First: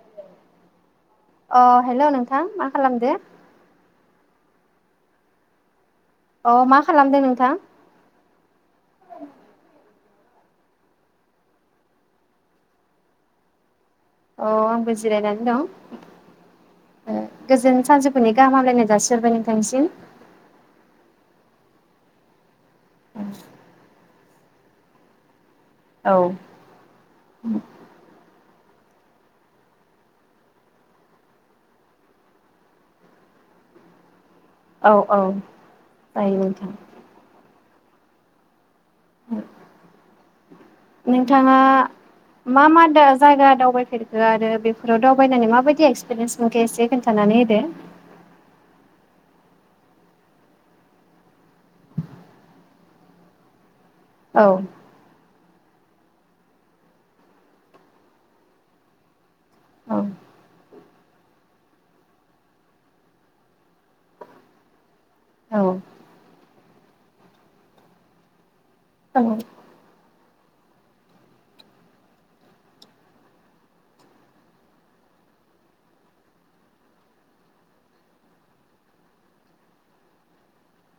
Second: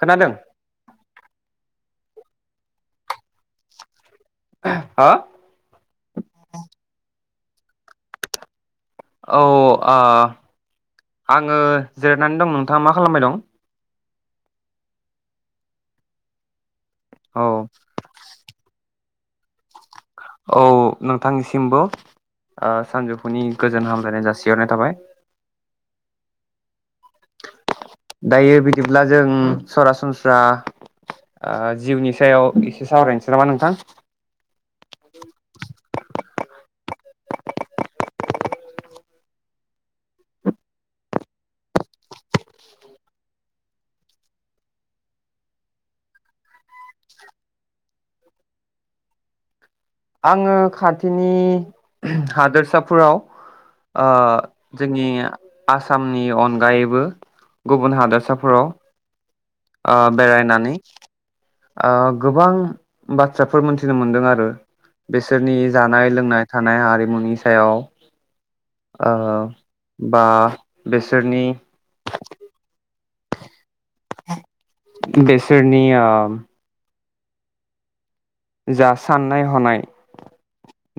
खोनादों अ हेलौ नोंथां मा खालामदो? हा अ मा खालामदों नोंथां? औ ओ आङो जिरनानै दं। नोंथाङा मा खालामबाय दं? औ आंबो जिरायनानै दं। ओ औ गोजोन सानजो फुंनि गाहाम हामलायनाय जासि हरबाय नोंथांनिसिम। औ नोंथांनिसिमबो ओ सानजौफुनि गोजोन हामलायनाय जासि हरनाय थाबाय। औ उम दायो बिदिब्ला जों सरासनस्रा ओ जिउनि सायाव एसे सावरायनोसै नामा नोंथां? औ औ जायो नोंथां। नोंथाङा मा मा दा जायगा दावबायफेरखो आरो बेफोराव दावबायनानै माबायदि एक्सपिरियेन्स मोनखो एसे खोन्थानानै होदो आङो खाथिनि हादोरसाफोराव ओ औ जोंनि आसामनि अनगायैबो गुबुन हादरसाफोराव ओ औ बेरायनानै ओ गोबां बाथ्राफोर मोनथिनो मोनदों आरो। बेसोरनि औ जानाय लोंनाय थानाय हारिमुनि सायाव ओ उम बा बेसोरनि बेसोरनिया जा साननाय हनाय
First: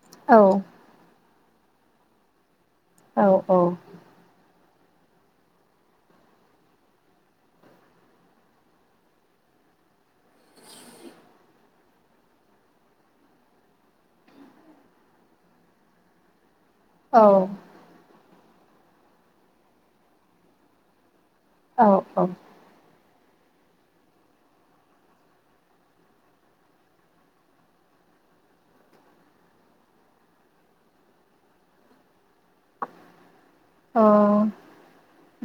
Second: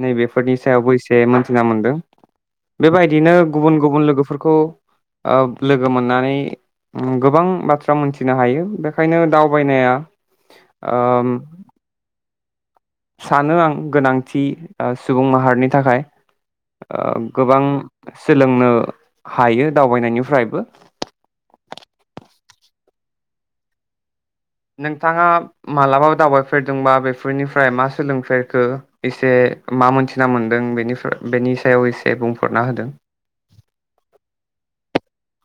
नै औ बेफोरनि सायावबो इसे मोन थिना मोनदों। औ बेबायदिनो गुबुन गुबुन लोगोफोरखौ ओ लोगो मोननानै गोबां बाथ्रा मोनथिनो हायो बेखायनो दावबायनाया ओम सानो आं गोनांथि ओ सुबुं माहारिनि थाखाय। ओ औ गोबां सोलोंनो हायो दावबायनायनिफ्रायबो औ औ नोंथाङा मालाबा दावबायफेरदोंबा बेफोरनिफ्राय मा सोलोंफेरखो एसे मा मोनथिना मोनदों बेनिफ्राय बेनि सायाव एसे बुं। अ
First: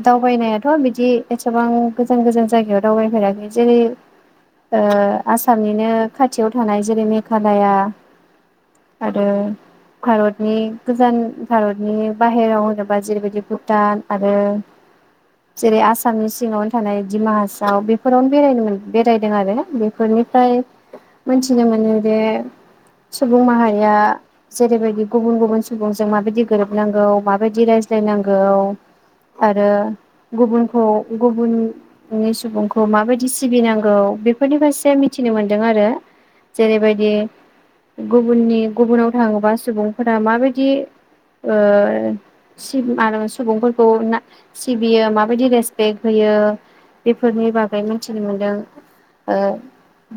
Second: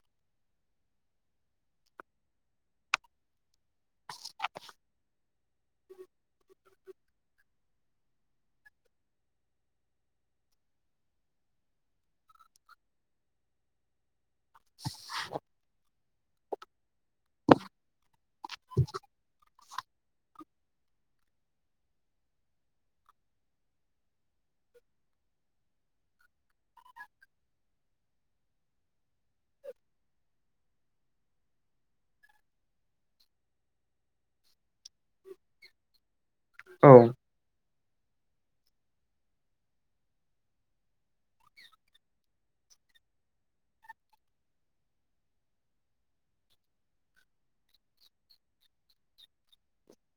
दावबायनायाथ बिदि एसेबां गोजान गोजान जायगायाव दावबायफेराखै। जेरै ओ आसामनिनो खाथियाव थानाय जेरै मेघालया आरो भारतनि गोजान भारत बि बाहेराव होनोबा जेरैबायदि भुटान आरो जेरै आ आसामनि सिङावनो थानाय दिमाहासाव बे फोरावनो बेरायनो बेरायदों आरो बे फोरनिफ्राय मोनथिनो मोनो जे सुबुं माहारिया जेरैबायदि गुबुन गुबुन सुबुंजों माबायदि गोरोबनांगौ माबायदि रायज्लायनांगौ आरो गुबुनखौ गुबुननि सुबुंखौ माबायदि सिबिनांगौ बेफोरनि फारसे से मिथिनो मोनदों आरो औ जेरैबायदि गुबुननि गुबुनाव थाङोबा सुबुंफोरा माबायदि ओ सिम आरो सुबुंफोरखौ ना सिबियो माबायदि रेसपेक्ट होयो बेफोरनि बागै मिथिनो मोनदों ओ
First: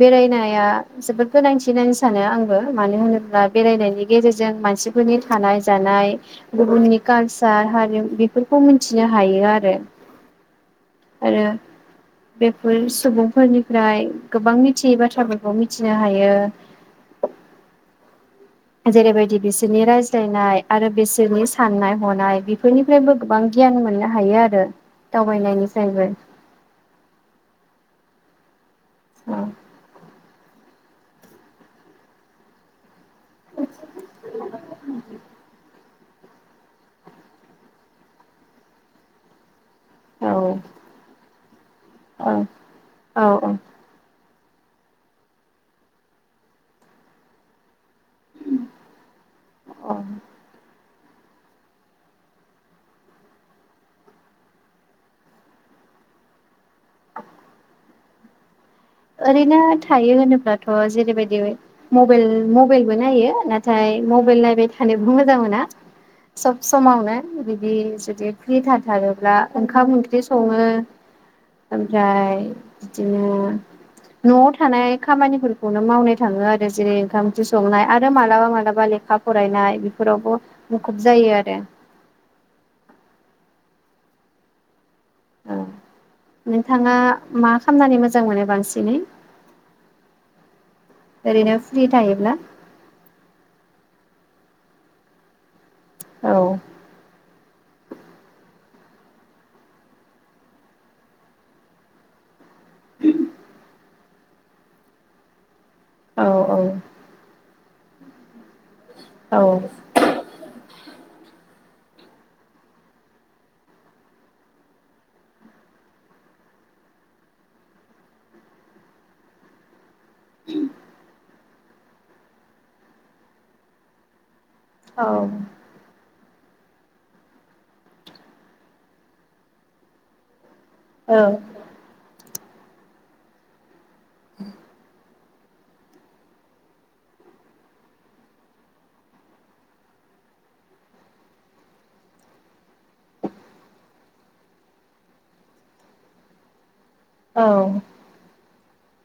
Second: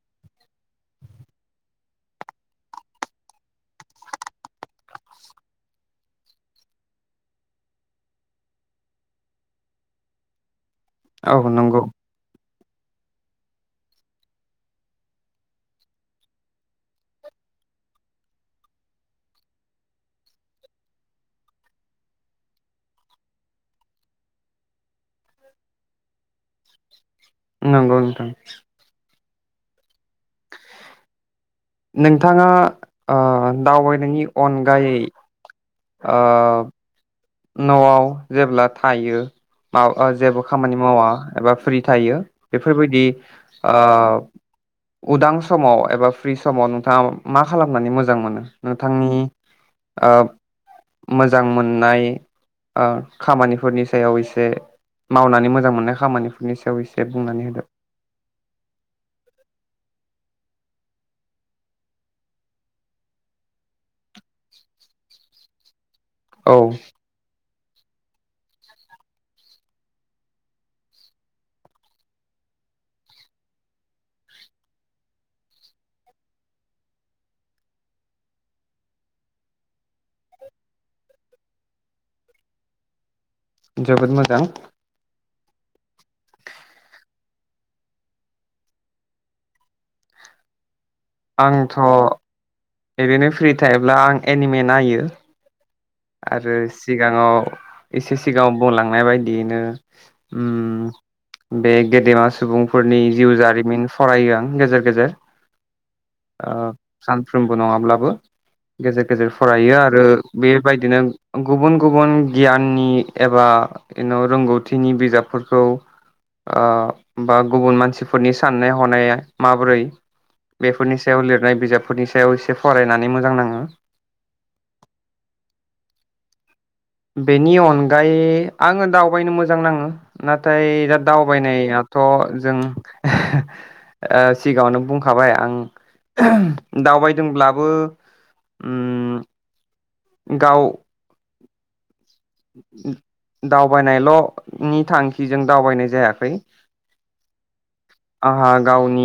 बेरायनाया जोबोद गोनांथि होननानै सानो आंबो मानो होनोब्ला बेरायनायनि गेजेरजों मानसिफोरनि थानाय जानाय गुबुननि कालचार हारिम बेफोरखौ मिथिनो हायो आरो औ आरो नंगौ बेफोर सुबुंफोरनिफ्राय गोबां मिथियै बाथ्राफोरखौ मिथिनो हायो जेरैबायदि बिसोरनि रायज्लायनाय आरो बिसोरनि साननाय हनाय बेफोरनिफ्रायबो गोबां गियान मोननो हायो आरो दावबायनायनि फ्रायबो नंगौ नोंथां औ नोंथाङा ओ दावबायनायनि अनगायै आ न'आव जेब्ला थायो माबा औ जेबो खामानि मावा एबा फ्रि थायो औ बेफोरबायदि औ ओ उदां समाव एबा फ्रि समाव नोंथाङा मा खालामनानै मोजां मोजां मोनो नोंथांनि औ ओ मोजां मोननाय ओ खामानिफोरनि सायाव एसे मावनानै मोजां मोननाय खामानिफोरनि सायाव एसे बुंनानै होदो थ' जेरैबायदि मबेइल मबाइलबो नायो नाथाय मबाइल नायबाय थानोबो मोजां मोना सब औ समावनो बि बि जुदि फ्रि थाथारोब्ला ओंखाम ओंख्रि सङो ओमफ्राय बिदिनो न'आव थानाय खामानिफोरखौनो मावनो थाङो आरो जेरै ओंखाम ओंख्रि संनाय आरो मालाबा मालाबा लेखा फरायनाय बेफोरावबो मुखुब जायो आरो जोबोद मोजां औ नोंथाङा मा खामनानै मोजां मोनो बांसिनै ओरैनो आंथ' फ्रि थायोब्ला ओरैनो फ्रि थायोब्ला आं एनिमे नायो औ आरो सिगाङाव एसे सिगाङाव बुंलांनाय बायदियैनो ओम बे गेदेमा सुबुंफोरनि जिउ जारिमिन फरायो आं गेजेर गेजेर औ आ औ सानफ्रोम बो नङाब्लाबो गेजेर गेजेर औ फरायो आरो बे बेबायदिनो गुबुन गुबुन गियाननि एबा रोंगौथिनि बिजाबफोरखौ ओ बा गुबुन मानसिफोरनि साननाय हनाया माबोरै बेफोरनि सायाव लिर नाय बिजाबफोरनि सायाव एसे फरायनानै मोजां नाङो औ बेनि अनगायै आङो दावबायनो मोजां नाङो ना थाय दा औ दावबायनायाथ' जों [unintelligible] ओ सिगाङावनो बुं खाबाय आं दावबायदोंब्लाबो उम गाव दावबायनायल'नि थांखिजों दावबायनाय जायाखै औ आंहा गावनि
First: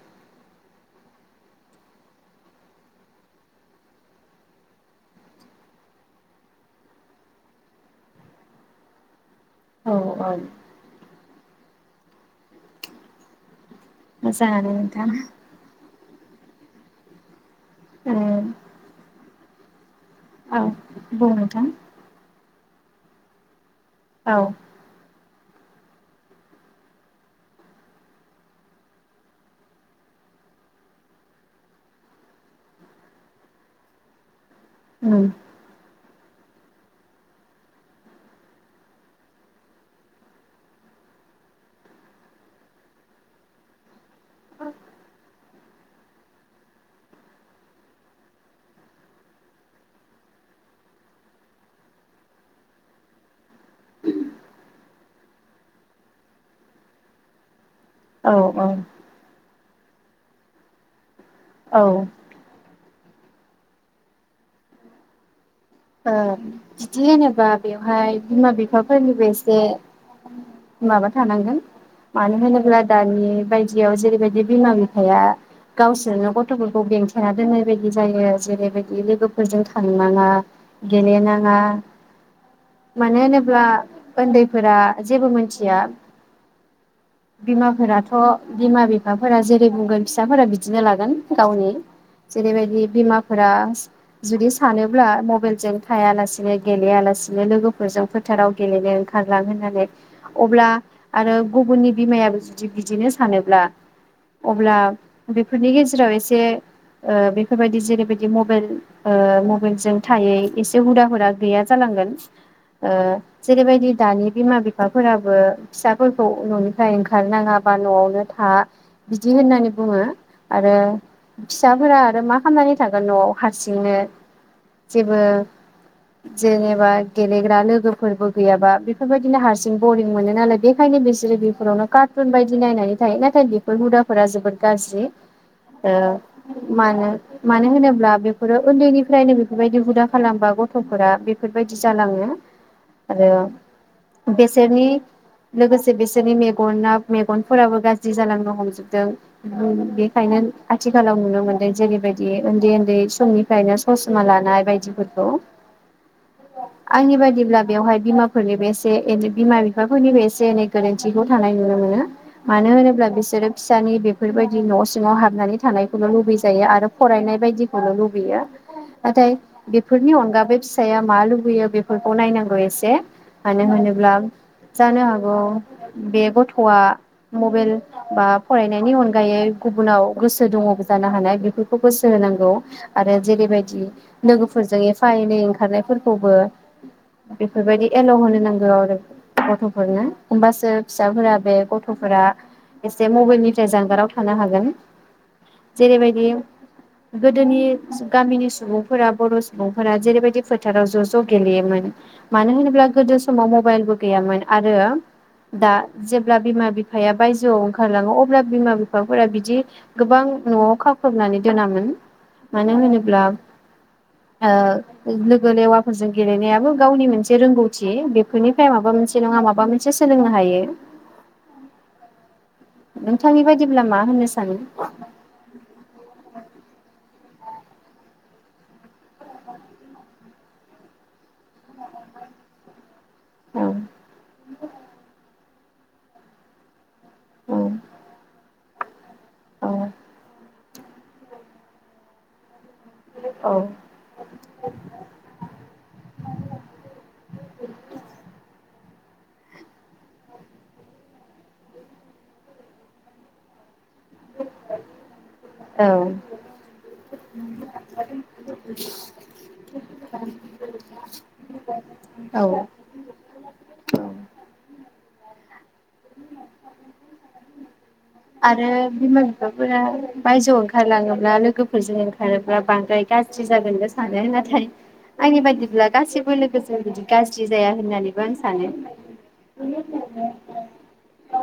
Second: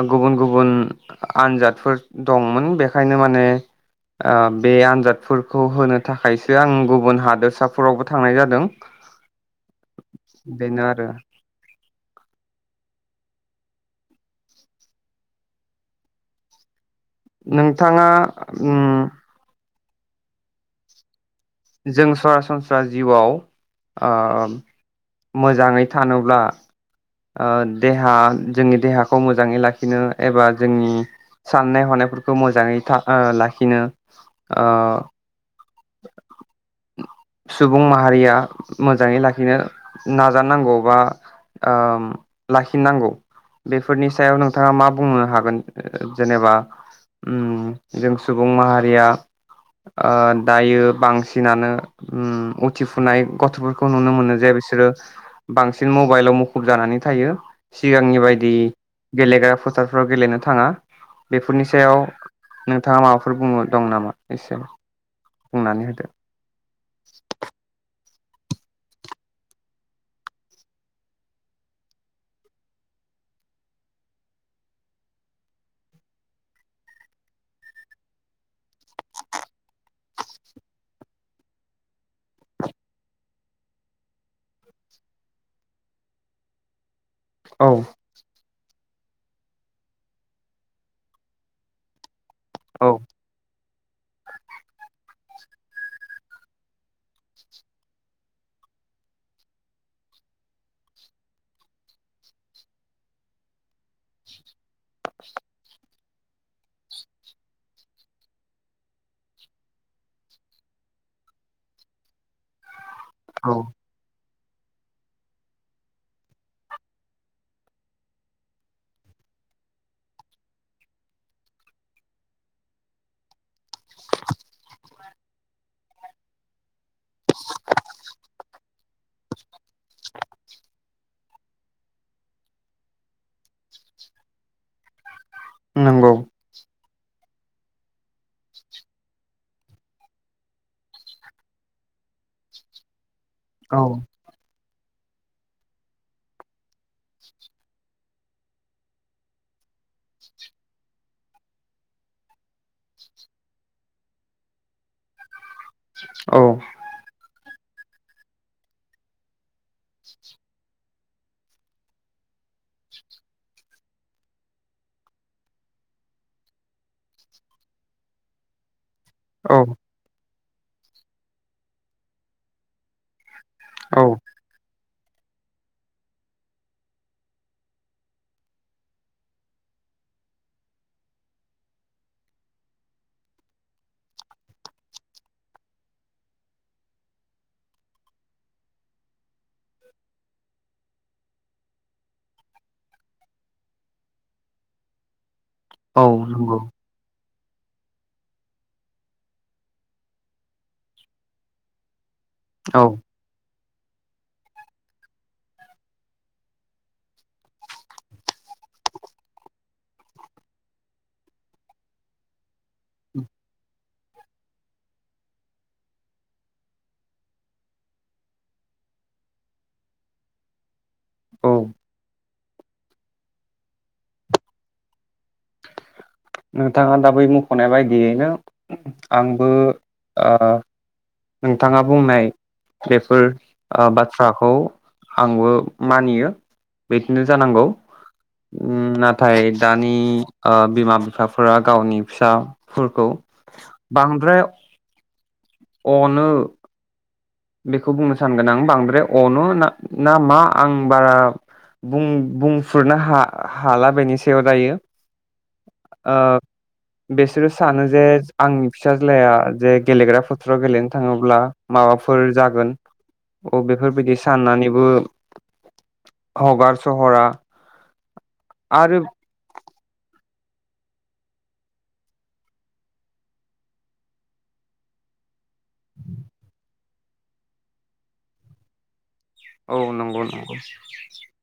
आ गुबुन गुबुन आनजादफोर दंमोन बेखायनो माने ओम बे आनजादफोरखौ होनो थाखायसो आं गुबुन हादोरसाफोरावबो थांनाय जादों औ औ बेनो आरो मोजांआनो नोंथां नोंथाङा ओ उम आ बुं [unintelligible] जों सरासनस्रा जिउआव आ औ आम मोजाङै थानोब्ला ओ देहा जोंनि देहाखौ मोजाङै लाखिनो एबा जोंनि साननाय हनायफोरखौ मोजाङै था ओ लाखिनो आ उम सुबुं माहारिया मोजाङै लाखिनो नाजानांगौ बा ओ लाखिनांगौ बेफ फोरनि सायाव नोंथाङा मा बुंनो हागोन ओ जेनेबा उम जों सुबुं माहारिया आ दायो बांसिनानो उम उथिफुनाय गथ'फोरखौ नुनो मोनो जे बिसोरो बांसिन मबाइलाव मुखुब जानानै थायो सिगांनि औ बायदि औ गेलेग्रा फो थारफ्राव गेलेनो थाङा बेफोरनि औ ओ सायाव नो थाङा माबाफोर बुंनो दं नामा एसे बुंनानै होदो ओ बिदि होबा बेवहाय बिमा बिफाफोरनिबो एसे माबा थानांगोन। मानो होनोब्ला दानि बायदियाव जेरैबायदि बिमा बिफाया गावसोरनो गथफोरखौ बेंथेना दोननाय बायदि जायो। जेरैबायदि लोगोफोरजों थांनाङा गेलेनाङा मानो होनोब्ला ओन्दैफोरा जेबो मोनथिया औ बिमाफोराथ' बिमा बिफाफोरा जेरै बुंगोन फिसाफोरा बिदिनो लागोन गावनि जेरैबायदि औ बिमाफोरा जुदि सानोब्ला मबेल जों थायालासेनो गेलेया लासिनो लोगोफोरजों फोथाराव गेलेनो ओंखारलां होननानै अब्ला आरो गुबुननि बिमायाबो जुदि बिदिनो सानोब्ला अब्ला बेफोरनि गेजेराव एसे ओ बेफोरबायदि जेरैबायदि मबेल ओ मबेलजों थायै एसे हुदा हुरा गैया जालांगोन ओ औ जेरैबायदि दानि बिमा बिफाफोराबो फिसाफोरखौ न'निफ्राय ओंखारनाङा बा न'आवनो था बिदि होननानै बुङो आरो फिसाफोरा आरो मा खामनानै थागोन न'आव हारसिंनो जेबो जेनेबा गेलेग्रा लोगोफोरबो गैयाबा बेफोरबायदिनो हारसिं बरिं मोनो नालाय। बेखायनो बिसोरो बेफोरावनो कार्टुन बायदि नायनानै थायो नाथाय बेफोर हुदाफोरा जोबोद गाज्रि। नंगौ ओ मानो मानो होनोब्ला बेफोरो उन्दैनिफ्रायनो बेफोरबायदि हुदा खालामबा गथफोरा बेफोर बायदि जालाङो। आरो औ बेसे बिसोरनि लोगोसे बिसोरनि मेगना मेगनफोराबो गाज्रि जालांनो हमजोबदों। बेखायनो आथिखालाव नुनो मोनदों जेरैबायदि उन्दै उन्दै समनिफ्रायनो ससमा लानाय बायदिफोर। खौ औ आंनि बायदिब्ला बेवहाय बिमाफोरनिबो एसे बिमा बिफाफोरनिबो एसे एनै गोरोन्थिखौ थानाय नुनो मोनो। मानो होनोब्ला बिसोरो फिसानि बेफोरबायदि न सिङाव हाबनानै थानायखौल लुबैजायो आरो फरायनाय बायदिखौल लुबैयो। नाथाय औ बिब बिनि अनगा बे फिसाया मा लुबैयो बेफोरखौ नायनांगौ एसे। मानो औ हानोब्ला जानो हागौ बे गथया मबाइल बा फरायनायनि अनगायै गुबुनाव गोसो दङबो जानो हानाय बेफोरखौ गोसो होनांगौ आरो जेरैबायदि लोगो फोरजों एफा एनै ओंखारनायफोरखौबो बेफोरबायदि एलौ होनो नांगौ आरो। गथफोरनो होमबासो फिसाफोरा बे गथ'फोरा एसे मबाइलनिफ्राय जानगाराव थानो हागोन औ जेरैबायदि नंगौ गोदोनि गामिनि सुबुंफोरा बर' थफोरा जेरैबायदि फोथाराव ज ज गेलेयोमोन। मानो औ होनोब्ला गोदो समाव मबाइलबो गैयामोन आरो दा जेब्ला बिमा बिफाया बायजोआव ओंखारलाङो अब्ला बिमा बिफाफोरा बिदि गोबां नआव खाख्रबनानै दोनामोन। मानो होनोब्ला ओ लोगो लेवाफोरजों गेलेनायाबो गावनि मोनसे रोंगौथि बेफोरनिफ्राय माबा मोनसे नङा माबा मोनसे सोलोंनो हायो। औ नोंथांनि बायदिब्ला मा होननो सानो?? नोंथाङा दा बै मखनाय बायदियैनो आंबो ओ नोंथाङा बुंनाय बेफोर औ ओ बाथ्राखौ आंबो मानियो बिखोनो औ जानांगौ ओम ना थाय औ दानि ओ बिमा बिफाफोरा गावनि फिसा फोरखौ बांद्राय अनो। बेखौ बुंनो सानगोन आं बांद्राय अनो ना नामा आं बारा बुं बुंफुरनो हा हाला बेनि सायाव दायो ओ औ बिसोरो सानो जे आंनि फिसाज्लाया जे गेलेग्रा फोथाराव गेलेनो थाङोब्ला माबा फोर औ जागोन बेफोरबादि साननानैबो [unintelligible] हरा आरो बिमा बिफाफोरा बायजोआव ओंखारलाङोब्ला लोगोफोरजों ओंखारोब्ला बांद्राय गाज्रि जागोनबो सानो नाथाय आंनि बायदि गासिबो लोगोजों गाज्रि जाया होननानैबो आं सानो औ नंगौ नंगौ [unintelligible]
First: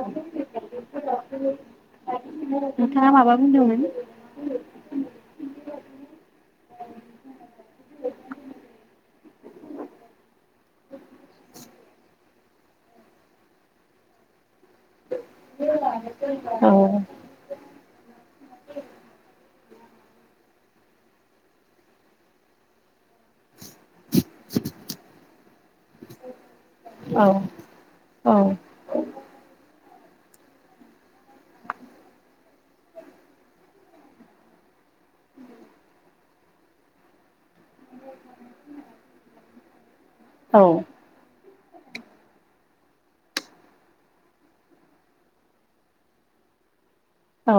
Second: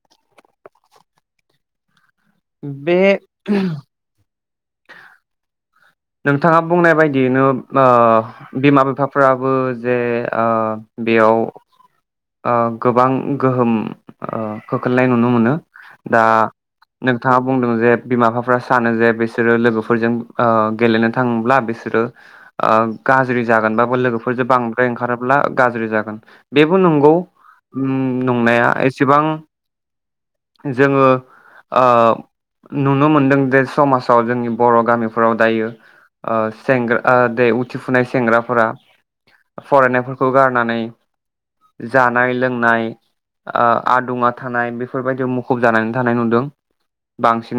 बे नोंथाङा माबा बुंदोंमोन नोंथाङा बुंनाय बायदियैनो ओ बिमा बिफाफ्राबो जे ओ बेयाव ओ गोबां गोहोम ओ खोख्लैनाय नुनो मोनो दा औ नोंथाङा बुंदों जे बिमा बिफाफ्रा सानो जे बिसोरो लोगो फोरजों ओ गेलेनो थाङोब्ला बिसोरो ओ गाज्रि जागोनबो लोगोफोरजों बांद्राय ओंखारोब्ला गाज्रि जागोन बेबो नंगौ औ औ नंनाया एसेबां जोङो ओ नुनो मोनदों जे समाजाव जोंनि बर गामिफोराव दायो सेंग्रा जे देरफुनाय सेंग्राफोरा फरायनायफोरखौ खौ औ गारनानै जानाय लोंनाय ओ आदुङा थानाय बेफोरबायदियाव मुखुब जानानै थानाय नुदों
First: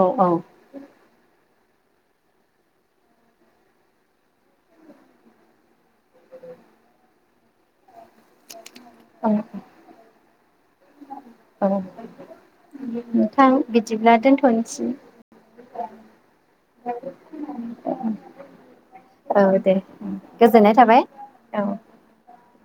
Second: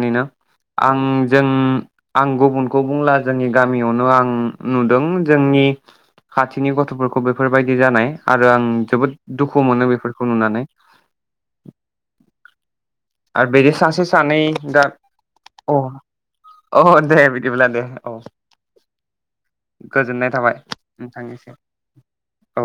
औ औ आं जों आं गुबुनखौ बुंला जोंनि गामियावनो आं नुदों जोंनि खाथिनि गथ'फोरखौ बेफोरबायदि जानाय आरो आं जोबोद दुखु मोनो बेफोरखौ नुनानै औ आरो नोंथां बिदि सासे बिदिब्ला सानै दा दोनथ'नोसै अ अ दे बिदिब्ला दे औ औ दे उ गोजोननाय थाबाय औ औ